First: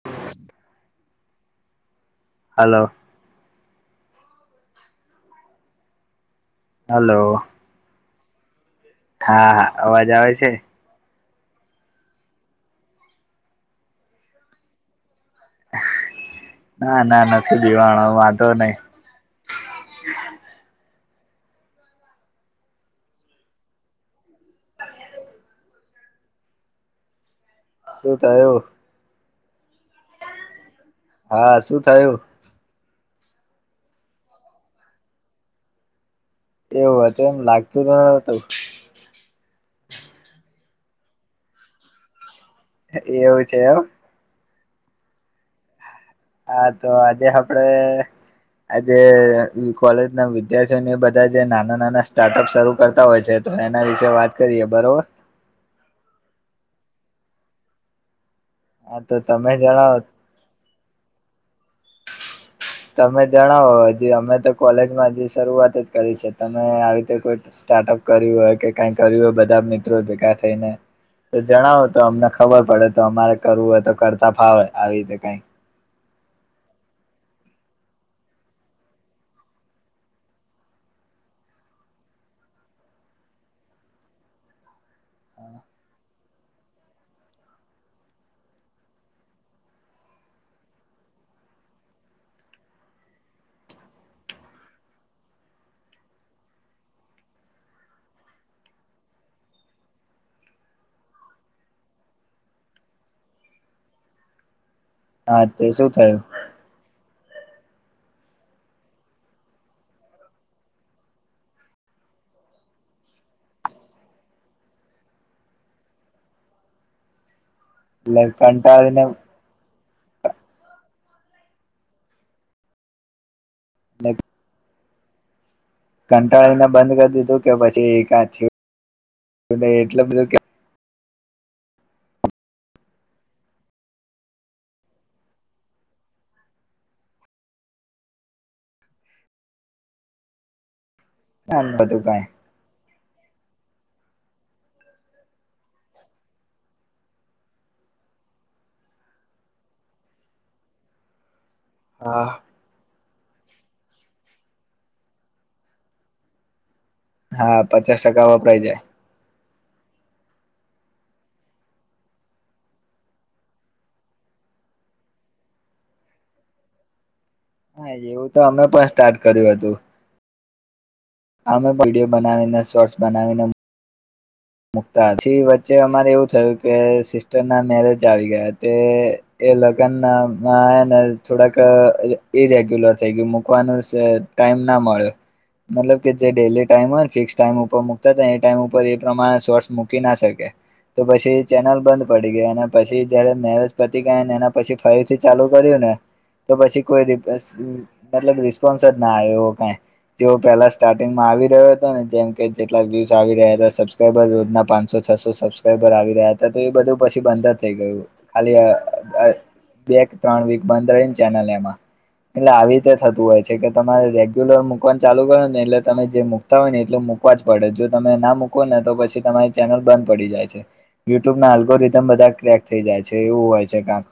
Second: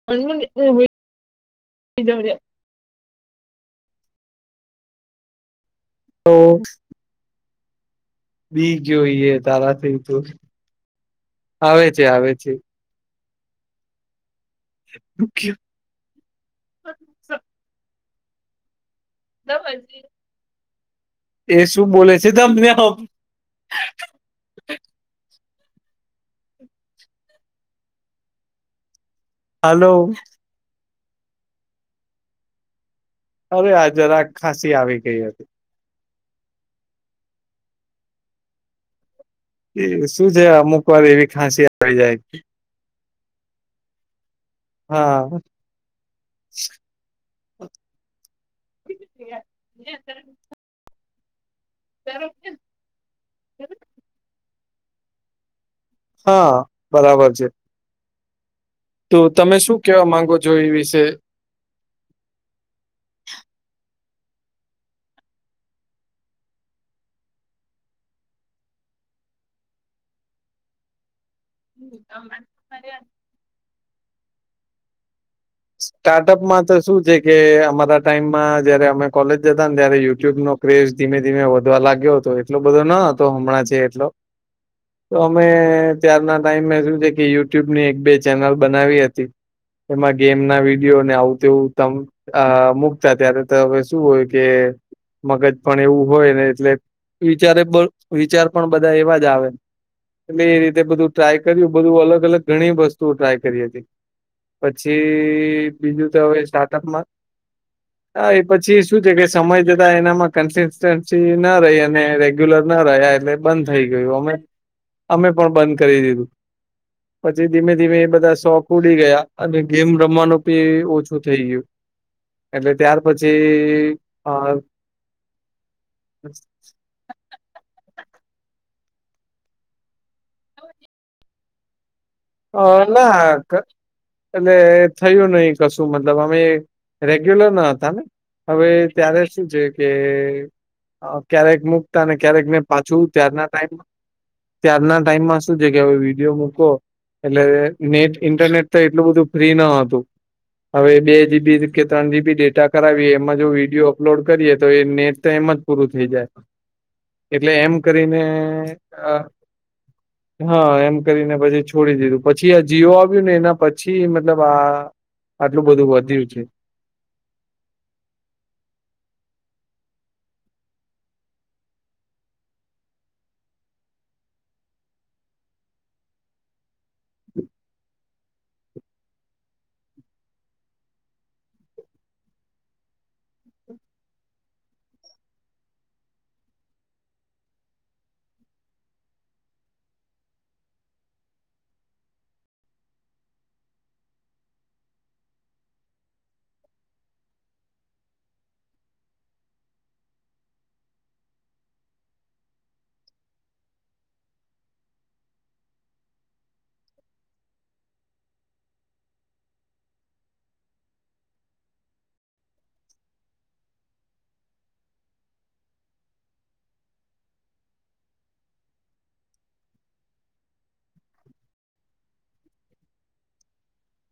[inaudible] Hello તો hello બી ગયો ઈ એ હા તારાથી અવાજ તું આવે છે આવે છે આવે છે. [inaudible] ના ના નથી બીવાણો વાંધો નહી. એ શું બોલે છેમને- [unintelligible] શું થયું આ- હલો હા શું થયું. અરે હા જરાક ખાંસી આવી ગઈ હતી. એવું હતું એમ લાગતું ન હતું. એ શું છે અમુક વાર એવી ખાંસી આવી જાય. એવું છે એમ હા હા તો આજે આપડે આજે કોલેજ ના વિદ્યાર્થીઓને બધા- બધા જે નાના નાના સ્ટાર્ટઅપ શરૂ કરતા હોય છે તો એના વિશે વાત કરીએ બરોબર- હા બરાબર છે. તો તમે શું કેવા માંગો છો એ વિશે? તમે જણાવો હજી અમે તો કોલેજમાં હજી શરૂઆત જ કરી છે તમે આવી રીતે કોઈ- સ્ટાર્ટઅપ કર્યું હોય કે કઈ કર્યું હોય બધા મિત્રો ભેગા થઈને- તો જણાવો તો અમને ખબર પડે તો અમારે કરવું હોય તો કરતા ફાવે આવી રીતે કઈ- સ્ટાર્ટઅપમાં તો શું છે કે અમારા ટાઈમમાં જયારે અમે કોલેજ જતા ને ત્યારે યુટ્યુબ નો- કઝ ધીમે ધીમે વધવા લાગ્યો હતો એટલો બધો ન હતો હમણાં જે એટલો- તો અમે ત્યારના ટાઈમ શું છે કે યુટ્યુબ ની એક બે ચેનલ બનાવી હતી- એમાં- ગેમ ના વિડીયોને આવું તેવું તમ મુકતા ત્યારે તવે શું હોય કે- મગજ પણ એવું હોય ને એટલે વિચારે વિચાર પણ બધા એવા જ આવે- એટલે એ રીતે બધું ટ્રાય કર્યું બધું અલગ અલગ ઘણી વસ્તુઓ ટ્રાય કરી હતી. હા તે પછી શું બીજું તો થયું હવે સ્ટાર્ટઅપમાં- હા એ પછી શું છે કે સમય જતા એનામાં કન્સિસ્ટન્સી ના રહી અને રેગ્યુલર ના રહ્યા એટલે- બંધ થઈ ગયું અમે અમે પણ બંધ કરી દીધું. પછી ધીમે ધીમે એ એટલે બધા શોખ ઉડી કંટાળીને ગયા. અને ગેમ રમવાનું પી ઓછું થઈ ગયું એટલે ત્યાર પછી. કે આ- કંટાળીને બંધ કરી દીધું કે પછી કય એટલ બધું- કે હા [unintelligible] એટલે થયું નહી કશું મતલબ અમે રેગ્યુલર ના હતા ને. હવે ત્યારે શું છે કે ક્યારેક મુકતા બધું અનેને કઈ ક્યારેકને. પાછું ત્યારના ટાઈમ ત્યારના ટાઈમમાં શું છે કે હવે વિડીયો મૂકો. એટલે નેટ ઇન્ટરનેટ તો એટલું બધું ફ્રી ન હતું હવે બે જીબી. કે ત્રણ હા જીબી ડેટા કરાવીએ એમાં જો વિડીિયો અપલોડ કરીએ તો એ નેટ તો એમ જ પૂરું થઈ જાય. એટલે હા એમ પચાસ કરીને ટકા વપરાય જાય હા એમ કરીને પછી. છોડી દીધું પછી આ જીઓ આવ્યું ને એના પછી મતલબ આ આટલું બધું વધ્યું છે. હા એવું તો અમે પણ સ્ટાર્ટ કર્યું હતું. અમે વિડીયો બનાવીને શોર્ટસ બનાવીને. મુક્તા પાછી વચ્ચે અમારે એવું થયું કે સિસ્ટર ના મેરેજ આવી ગયા તે- એ લગ્ન ના એને થોડાક ઈરેગ્યુલર થઈ ગયું મૂકવાનું છે. ટાઈમ ના મળે મતલબ કે જે ડેલી ટાઈમ હોય ને ફિક્સ ટાઈમ ઉપર મકતા હતા એ ટાઈમ ઉપર- પ્રમાણે સોર્સ મૂકી ના શકે. તો પછી ચેનલ બંધ પડી ગયા અને પછી જયારે મેરેજ પતી ગયા ને એના પછી. ફરીથી ચાલુ કર્યું ને તો પછી કોઈ ર- એલ રિસ્પોન્સ જ ના આવે એવો કઈ- તેઓ પહેલા સ્ટાર્ટિંગમાં આવી રહ્યો હતો ને જેમ કે જેટલા વ્યુસ આવી રહ્યા હતા સબ બર રોજના પાંચસો છસો સબસ્ક્રાઈબર આવી રહ્યા હતા તો એ બધું પછી બંધ જ થઈ ગયું. ખાલી બે કે ત્રણ વીક બંધ રહીને ચેનલ એમાં- એટલે આવી રીતે થતું હોય છે કે તમારે રેગ્યુલર મુ કવાનું ચાલુ કરો ને એટલે તમે જેક- હોય ને એટલે મૂકવા જ પડે જો તમે ના મૂકોો ને તો પછી તમારી ચેનલ બંધ પડી જાય છે. યુટ્યુબ ના આલ્ગો રિધમ બધા ક્રેક થઈ જાય છે એવું હોય છે કંક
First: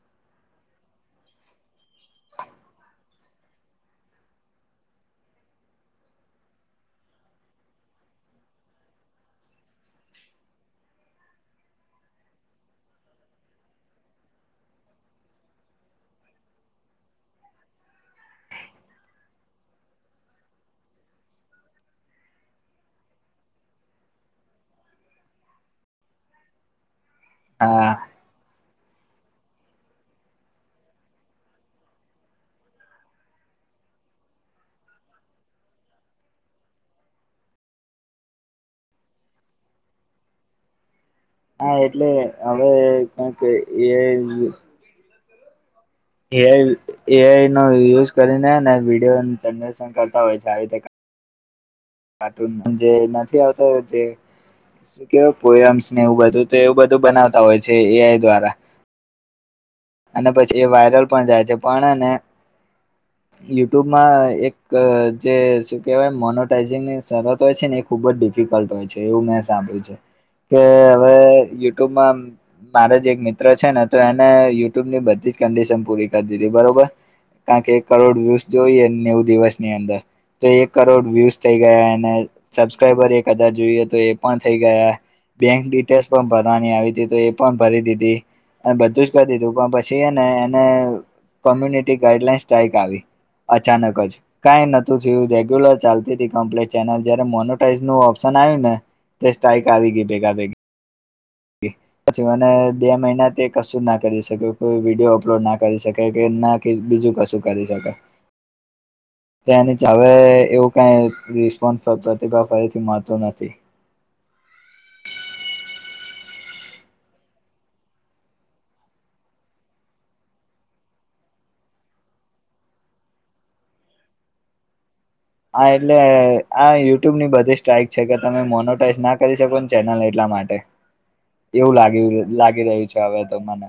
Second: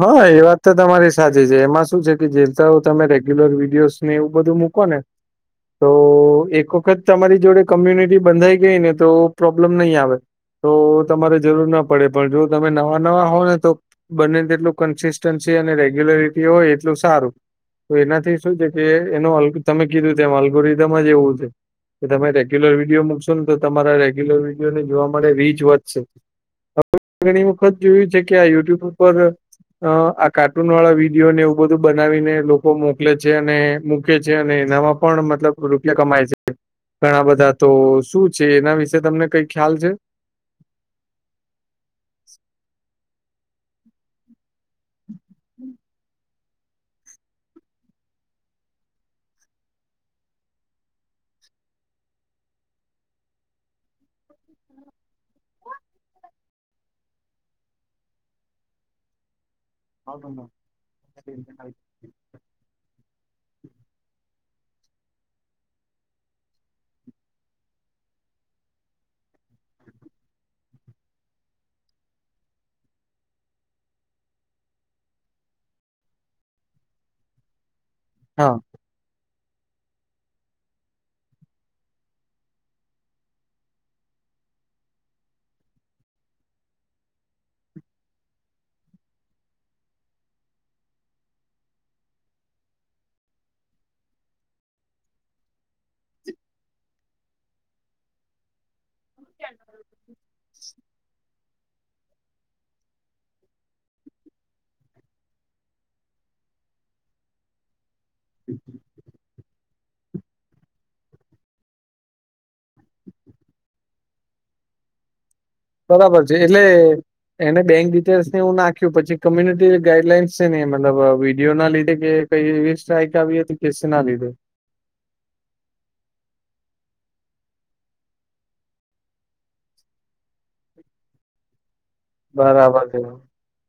હા એ વાત તો તમારી સાચી છે એમાં શું છે કે જેતા તમે રેગ્યુલર વિડીિયોઝ ને એવું બધું મૂક કોણ? તો એક વખત તમારી જોડે કોમ્યુનિટી બંધાઈ ગઈ ને તો પ્રોબ્લેમ નહીં આવે. તો તમારે જરૂર ના પડે પણ જો તમે નવા નવા હોવ ને તો બંને ને તેટલુ એટલું કન્સિસ્ટન્સી અને રેગ્યુલરિટી હોય એટલું સારું. તો એનાથી શું છે કે એનો અગ તમે કીધું ત અલ્ગુરિધમ જ એવું છે. કે તમે રેગ્યુલર વિડીિયો મૂકશો ને તો તમારા રેગ્યુલર વિડીિયો ને જોવા માટે રીચ વધશે. હવે ઘણી વખત હા જોયું છે કે આ યુટ્યુબ ઉપર અ આ કાર્ટૂન વાળા વિડીયોને એવું બધું બનાવીને લોકો મોકલે છે. અને ૂકે છે અને એનામાં પણ મતલબ રૂપિયા કમાય છે. ઘણા બધા તો શું છે એના વિશે તમને કઈ ખ્યાલ છે? હા એટલે હવે કઈક એઆઇ હ એ એઆઈ નો યુઝ કરીને ને વિડીયો જનરેશન કરતા હોય છે આવી રીતે કાર્ટૂન જે નથી આવતો જે શું કેવાય પોયમ્સ ને એવું બધું તો એવું બધું બનાવતા હોય છે એઆઈ દ્વારા. અને પછી એ વાયરલ પણ જાય છે પણને યુટ્યુબમાં એક જે શું કહેવાય મોનોટાાઈઝિંગની શરત હોય છે ને એક ખુબ જ ડિફિકલ્ટ હોય છે એવું મેં સાંભળ્યું છે. કે હવે યુટ્યુબમાં મારે જ એક મિત્ર છે ને તો એને ની બધી જ કન્ડિશન પૂરી કરી દીધી બરોબર કારણ કે એક કરોડ વ્યૂસ હા. જોઈએ નેવું દિવસ. ને અંદર. તો એક કરોડ વ્યુઝ થઈ ગયા. અને સબસ્ક્રાઈબર એક હજાર જોઈએ તો, એ પણ થઈ ગયા. બેંક ડિટેલ્સ પણ ભરવાની આવી તી તો એ પણ ભરી દીધી અને બધું જ કરી દીધું. પણ પછી ને એને કોમ્યુનિટી ગાઈડલાઈન્સ સ્ટાઇક આવી અચાનક જ કાઈ નોતું થયું રેગ્યુલર ચાલતીકમ્પ્લે ચેનલ જ્યારે મોનોટાઈઝ નો ઓપ્શન આવ્યું ને તે સ્ટાઈક આવી ગઈ ભેગાભેગી. પછી મને બે મહિના તે કશું ના કરી શકે કો વિડીયો અપલોડ ના કરી શકે કે ના કે બીજું કશું કરી શકા હમ તેની જ હવે એવું કઈ રિસ્પોન્સ પ્રતિભાવ ફરી મળતો નથી. બરાબર છે એટલે એને બેંક ડિટેલ્સ ને એવુ નાખ્યું પછી કોમ્યુનિટી ગાઈડલાઈનસ છે ને મતલબ વિડીયો ના લીધે કે? કઈ એવી સ્ટ્રાઇક આવીએ તો કે સેના લીધો? આ એટલે આ યુટ્યુબ ની બધી સ ટાઈક છે કે તમે મોનોટાઈઝ ના કરી શકો ને ચેનલ એટલા માટે એવું લાગી લાગી રહ્યું છે હવે તો મને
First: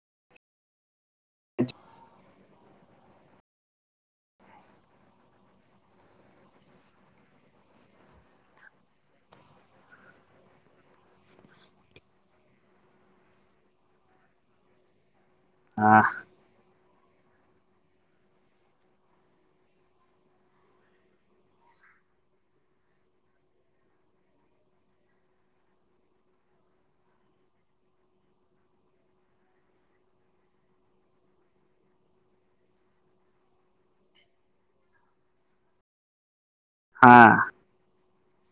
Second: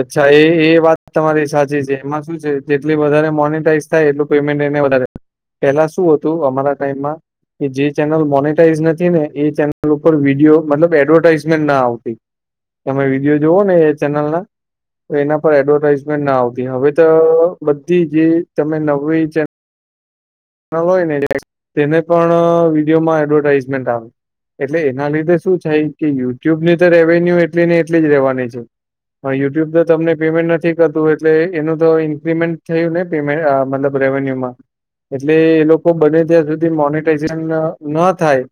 અચ્છા એ એ વાત તમારી સાચી છે એમાં શું છે. જેટલી વધારે મોનેટાઈઝ થાય એટલું પેમેન્ટ એને વધારે, પેલા શું હતું અમારા ટાઈમમાં? જે ચેનલ મોનટાઈઝ નથી ને એ ચેનલ ઉપર વિડીયો મતલબ એડવર્ટાઈઝમેન્ટ ના આવતી. તમે વિડીયો જોઓને એ ચેનલ ના એના પર હા એડવર્ટાઈઝમેન્ટના આવતી હવે તો બધી જે તમે નવી ચેન નવા હોય ને તેને પણ વિડીયોમાં એડવર્ટાઈઝમેન્ટ આવે એટલે એના લીધે શું થાય કે યુટ્યુબ ની તો રેવન્યુ એટલી ને એટલી જ રહેેવાની છે. હા યુટ્યુબ તો તમને પેમેન્ટ નથી કરતું એટલે એનું તો ઈન્ક્રિમેન્ટ થયું ને? મતલબ રેવન્યુમાં? એટલે એ લોકો બને ત્યાં સુધી મોનટાઈઝેશન હા ના થાય.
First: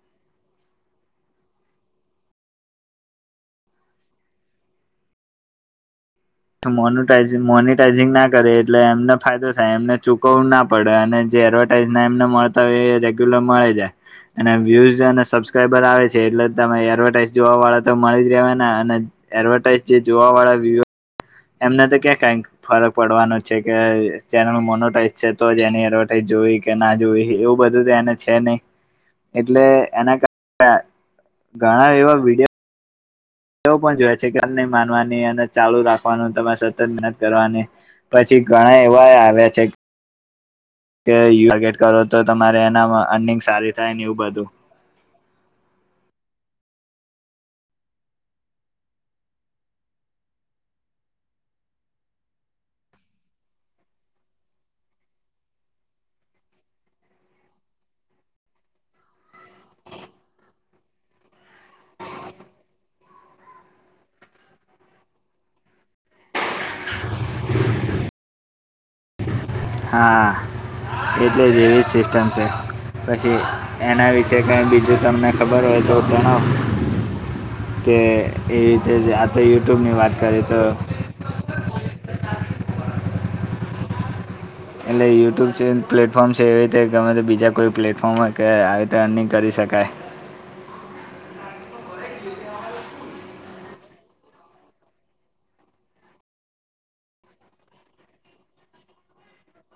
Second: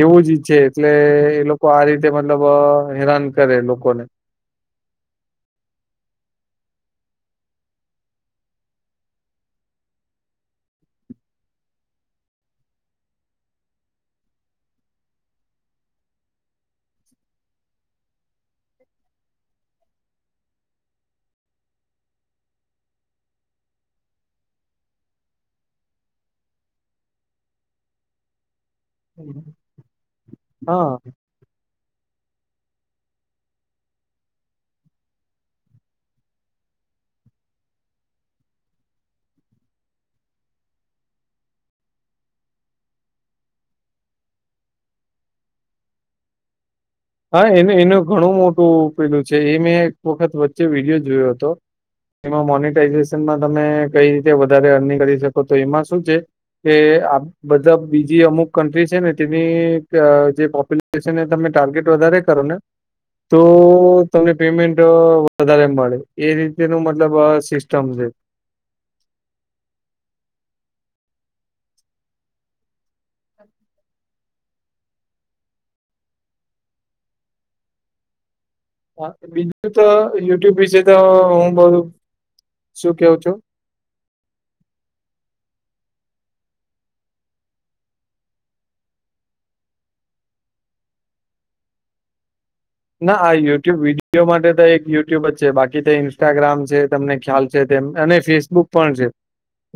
એવું જ ઈચ્છે એટલે એ લોકો આ રીતે મતલબ હેરાન કરે લોકોને મોનો મોનટાઈઝિંગ ના કરે એટલે એમને ફાયદો થાય એમને ચૂકવું ના પડે અને જે એડવર્ટાઈઝના એમને મળતા હોય એ રેગ્યુલર મળે જાય અને વ્યુઝ અને સબસ્ક્રાઈબર આવે છે, એટલે તમે એડવર્ટાઈઝ જોવા વાળા તો મળી જ રહેવા અને એડવર્ટાઈઝ જે જોવા વાળા વ્યુ એમના તો ક્યાં કાઈ ફરક પડવાનો છે, કે ચેનલ મોનોટાઈઝ છે, તો ન એની એડવર્ટાઈઝ જોવી કે ના જોવી એવું બધું તો એને છે, નય એટલે એના કા હા ઘણા એવા વિડીયો યો પણ જોય છે, કે નહી માનવાની અને ચાલુ રાખવાનું તમારે સતત મહેનત કરવાની પછી ઘણા એવા આવે છે. કે [unintelligible] કરો તો તમારે એના અનિંગ સારી થાય ને એવું બધું હા એનું એનું ઘણું મોટું પેલું છે, એ મેં એક વખત વચ્ચે વિડીયો જોયો હતો એમાં મોનટાઈઝેશનમાં તમે કઈ રીતે વધારે અર્નિંગ કરી શકો તો એમાં શું છે. કે આ બધા બીજી અમુક કન્ટ્રી છે, ને તેની જે પોપ્યુલેશન છે, ને તમે ટાર્ગેટ વધારે કરો ને તો તમને પેમેન્ટ વધારે મળે એ રીતે નુ મતલબ સિસ્ટમ છે. હા એટલે જ એવી જ સિસ્ટમ છે. પછી એના વિશે કઈ બીજું તમને ખબર હોય તો જણાવો કે એવી રીતે આ હા બીજું તો યુટ્યુબની વાત કરીએ યુટ્યુબ વિશે તો હું બધુ શું કેવ છું. એટલે યુટ્યુબ છે, પ્લેટફોર્મ છે, એવી રીતે કે ગમે તે બીજા કોઈ પ્લેટફોર્મ હોય કે આવી રીતે અર્નિંગ કરી શકાય ના આ યુટ્યુબ વિડીયો માટે તો એક યુટ્યુબ જ છે, બાકી તો ઇન્સ્ટાગ્રામ છે, તમને ખ્યાલ છે, તેમ અને ફેસબુક પણ છે.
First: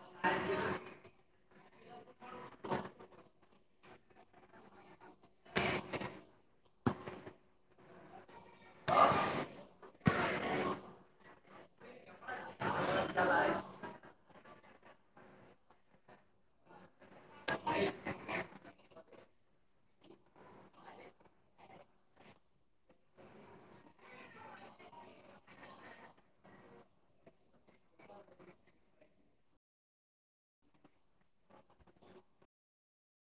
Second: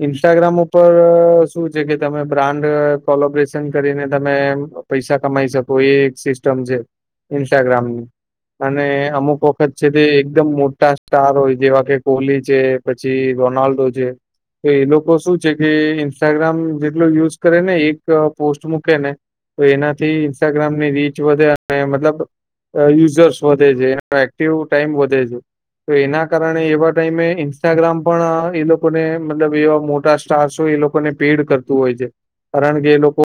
ઇન્સ્ટાગ્રામ ઉપર શું છે, કે તમે બ્રાન્ડ કોલોબ્રેશન કરીને તમે પૈસા કમાઈ શકો એ એક સિસ્ટમ છે, ઇન્સ્ટાગ્રામની અને અમુક વખત છે, તે એકદમ મોટા સ્ટાર હોય જેવા કે કોહલી છે. પછી રોનાલ્ડો છે. તો એ લોકો શું છે, કે ઇન્સ્ટાગ્રામ જેટલો યુઝ કરે ને એક પોસ્ટ મૂકે ને તો એનાથી ઇન્સ્ટાગ્રામની રીચ વધે અને મતલબ અ યુઝર્સ વધે છે, એનો એક્ટિવ ટાઈમ વધે છે. તો એના કારણે એવા ટાઈમે ઇન્સ્ટાગ્રામ પણ એ લોકોને મતલબ એવા મોટા સ્ટારસ હોય એ લો કોને પેડ કરતું હોય છે, કારણ કે એ લોકો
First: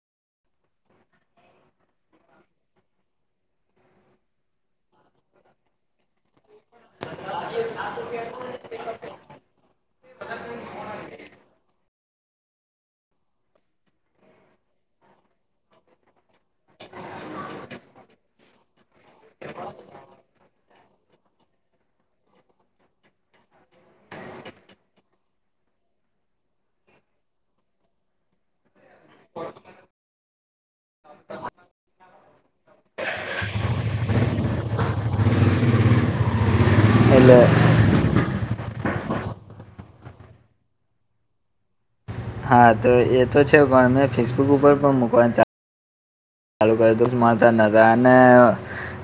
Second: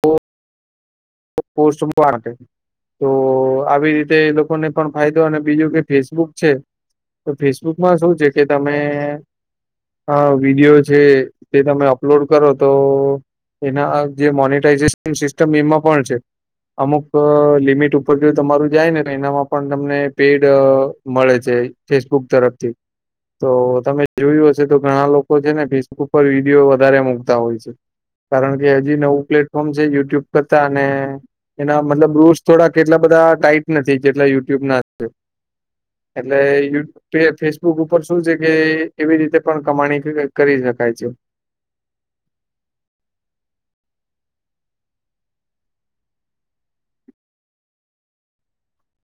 પોસ્ટ વા માટે તો આવી રીતે એ લોકોને પણ ફાયદો અને બીજું કે ફેસબુક છે. તો ફેસબુકમાં શું છે, કે તમે અ વિડીયો છે, તે તમે અપલોડ કરો તો એના જે મોનીટાઈઝેશન સિસ્ટમ એમાં પણ છે. અમુક લિમિટ ઉપર જો તમારું જાય ને એનામાં પણ તમને પેડ મળે છે. ફેસબુક તરફથી તો તમે જોયું હશે તો ઘણા લોકો છે, ને ફેસબુક પર વિડીયો વધારે મુકતા હોય છે. કારણ કે હજી નવું પ્લેટફોર્મ છે, યુટ્યુબ કરતા અને એના મતલબ રૂષ થોડા કેટલા બધા ટાઈટ નથી જેટલા યુટ્યુબના છે. એટલે યૂ પે એટલે ફેસબુક ઉપર શું છે, કે એવી રીતે પણ કમાણી કરી શકાય છે. હા તો એ તો છે, પણ અમે ફેસબુક ઉપર પણ મકવાનું ચા ચાલું [unintelligible] નતા અને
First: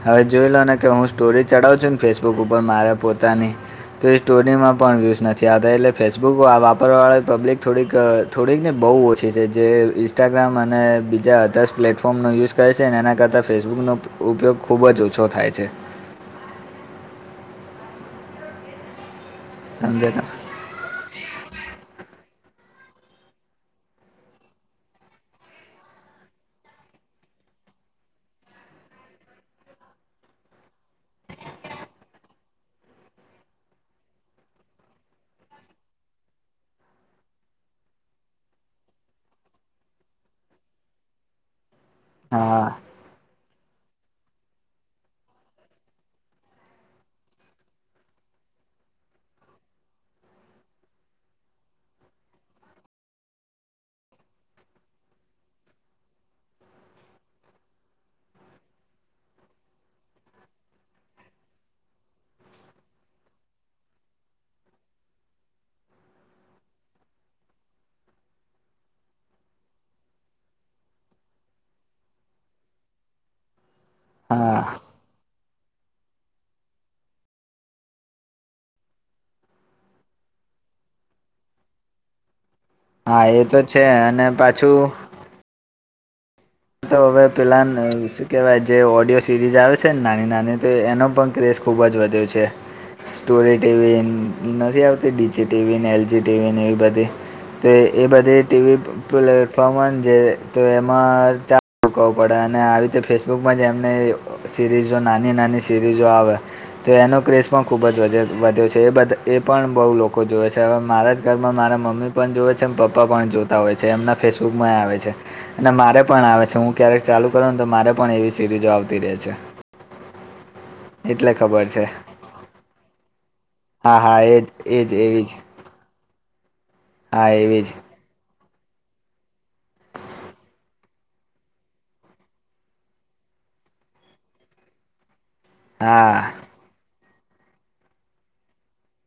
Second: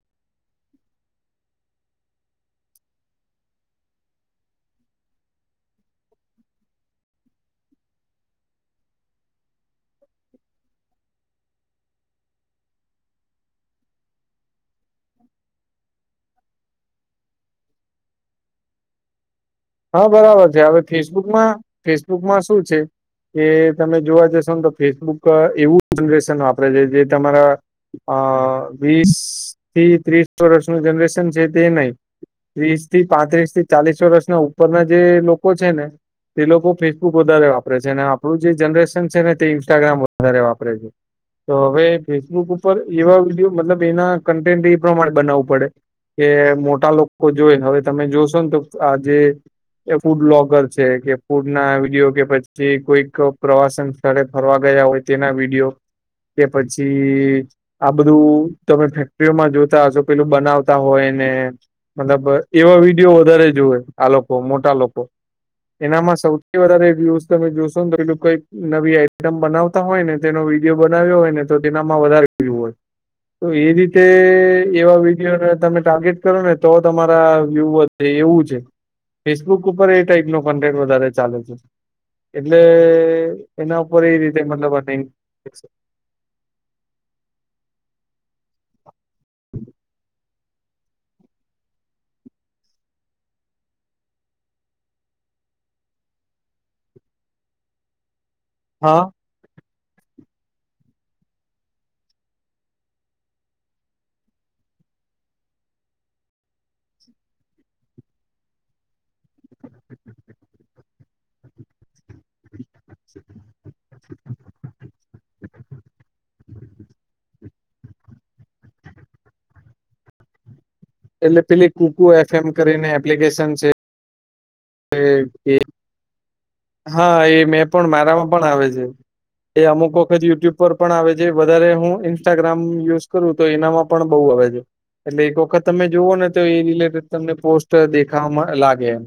હવે જોઈ લો ને કે હું સ્ટોરી ચડાવું છું ને ફેસબુક ઉપર મારે પોતાની તો એ સ્ટોરીમાં પણ યુઝ નથી આવતા એટલે ફેસબુક વાપરવા વાળા પબ્લિક થોડીક થોડીક ને બહુ ઓછી છે. જે ઇન્સ્ટાગ્રામ અને બીજા અધર્સ પ્લેટ ફોમનો યુઝ કરે છે અને એના કરતાં ફેસબુકનો ઉપયોગ ખૂબ જ ઓછો થાય છે. હા સમજે તમે બરાબર છે. હવે ફેસબુકમાં ફેસબુકમાં શું છે? કે તમે જોવા જશો ને તો ફેસબુક એવું જનરેશન વાપરે છે. જે તમારા અ વીસ થી ત્રીસ વર્ષનું જનરેશન છે તે નય ત્રીસ થી પાંત્રીસ થી ચાલીસ વર્ષના ઉપરના જે લોકો છે ને તે લોકો ફેસબુક વધારે વાપરે છે, અને આપણું જે જનરેશન છે ને તે ઇન્સ્ટાગ્રામ વધારે વાપરે છે. તો હવે ફેસબુક હા ઉપર એવા વિડીયો મતલબ એના કન્ટેન્ટ એ પ્રમાણે બનાવવું પડે. કે મોટા લોકો જોઈને હવે તમે જોશો ને તો આજે એ ફૂડલોગર છે કે ફૂડ ના વિડીયો કે પછી કોઈક પ્રવાસન સ્થળે ફરવા ગયા હોય તેના વિડીયો કે પછી આ બધું તમે ફેક્ટરીઓમાં જોતા હશો પેલું બનાવતા હોય ને મતલબ એવા વિડીયો વધારે જુવે. આ લોકો મોટા લોકો. એનામાં સૌથી વધારે વ્યુસ તમે જોશો ને તો એલું કઈક નવી આઈટમ બનાવ તા હોય ને તેનો વિડીયો બનાવ્યો હોય ને, તો તેનામાં વધારે [unintelligible] હોય તો એ રીતે હા એવા વિડીયો ના તમે ટાર્ગેટ કરો ને તો તમારા વ્યુ વધે એવું છે. ફેસબુક ઉપર એ ટાઈપ નો કન્ટેન્ટ વધારે ચાલે છે, એટલે હા એ તો છે એના ઉપર એ અને રીતે પાછું મતલબન તો હવે પેલા શું કેહેવાય જે ઓડિયો સિરીઝ આવે છે ને, નાની-નાની તો એનો પણ ક્રેઝ ખૂબ જ વધ્યું છે સ્ટોરી ટવી નથી આવતી ડીજી ટીવીને એલજી ટીવી એવી બધી તો એ બધી ટીવી હા પ્લેટફોર્મ હો જે તો એમાં વ પડે અને આવી રીતે ફેસબુકમાં જ એમને સિરીઝો નાની નાની સિરીઝો આવે તો એનો ક્રેસ પણ ખુબ જ વધ્યો છે એ એ પણ બહુ લોકો જોવે છે હવે મારા જ માં મારા મમ્મી પણ જોવે છે પપ્પા પણ જોતા હોય છે એમના ફેસબુક માં આવે છે અને મારે પણ આવે છે હું ક્યારેક ચાલુ કરું ને તો મારે પણ એવી સિરીઝો આવતી રહે છે એટલે ખબર પેલી છે કુકુ એફ એમ કરીને એપ્લિકેશન છે હા હા એજ એજ એવી જ હા એ એવી મેં જ પણ મારામાં પણ આવે છે એ અમુક વખત યુટ્યુબ પર પણ આવે છે વધારે હું ઇન્સ્ટાગ્રામ યુઝ કરું તો એનામાં પણ બહુ આવે છે એટલે એક વખત તમે જોુવઓ હા ને તો એ રિલેટેડ તમને પોસ્ટ દેખાવામાં લાગે એમ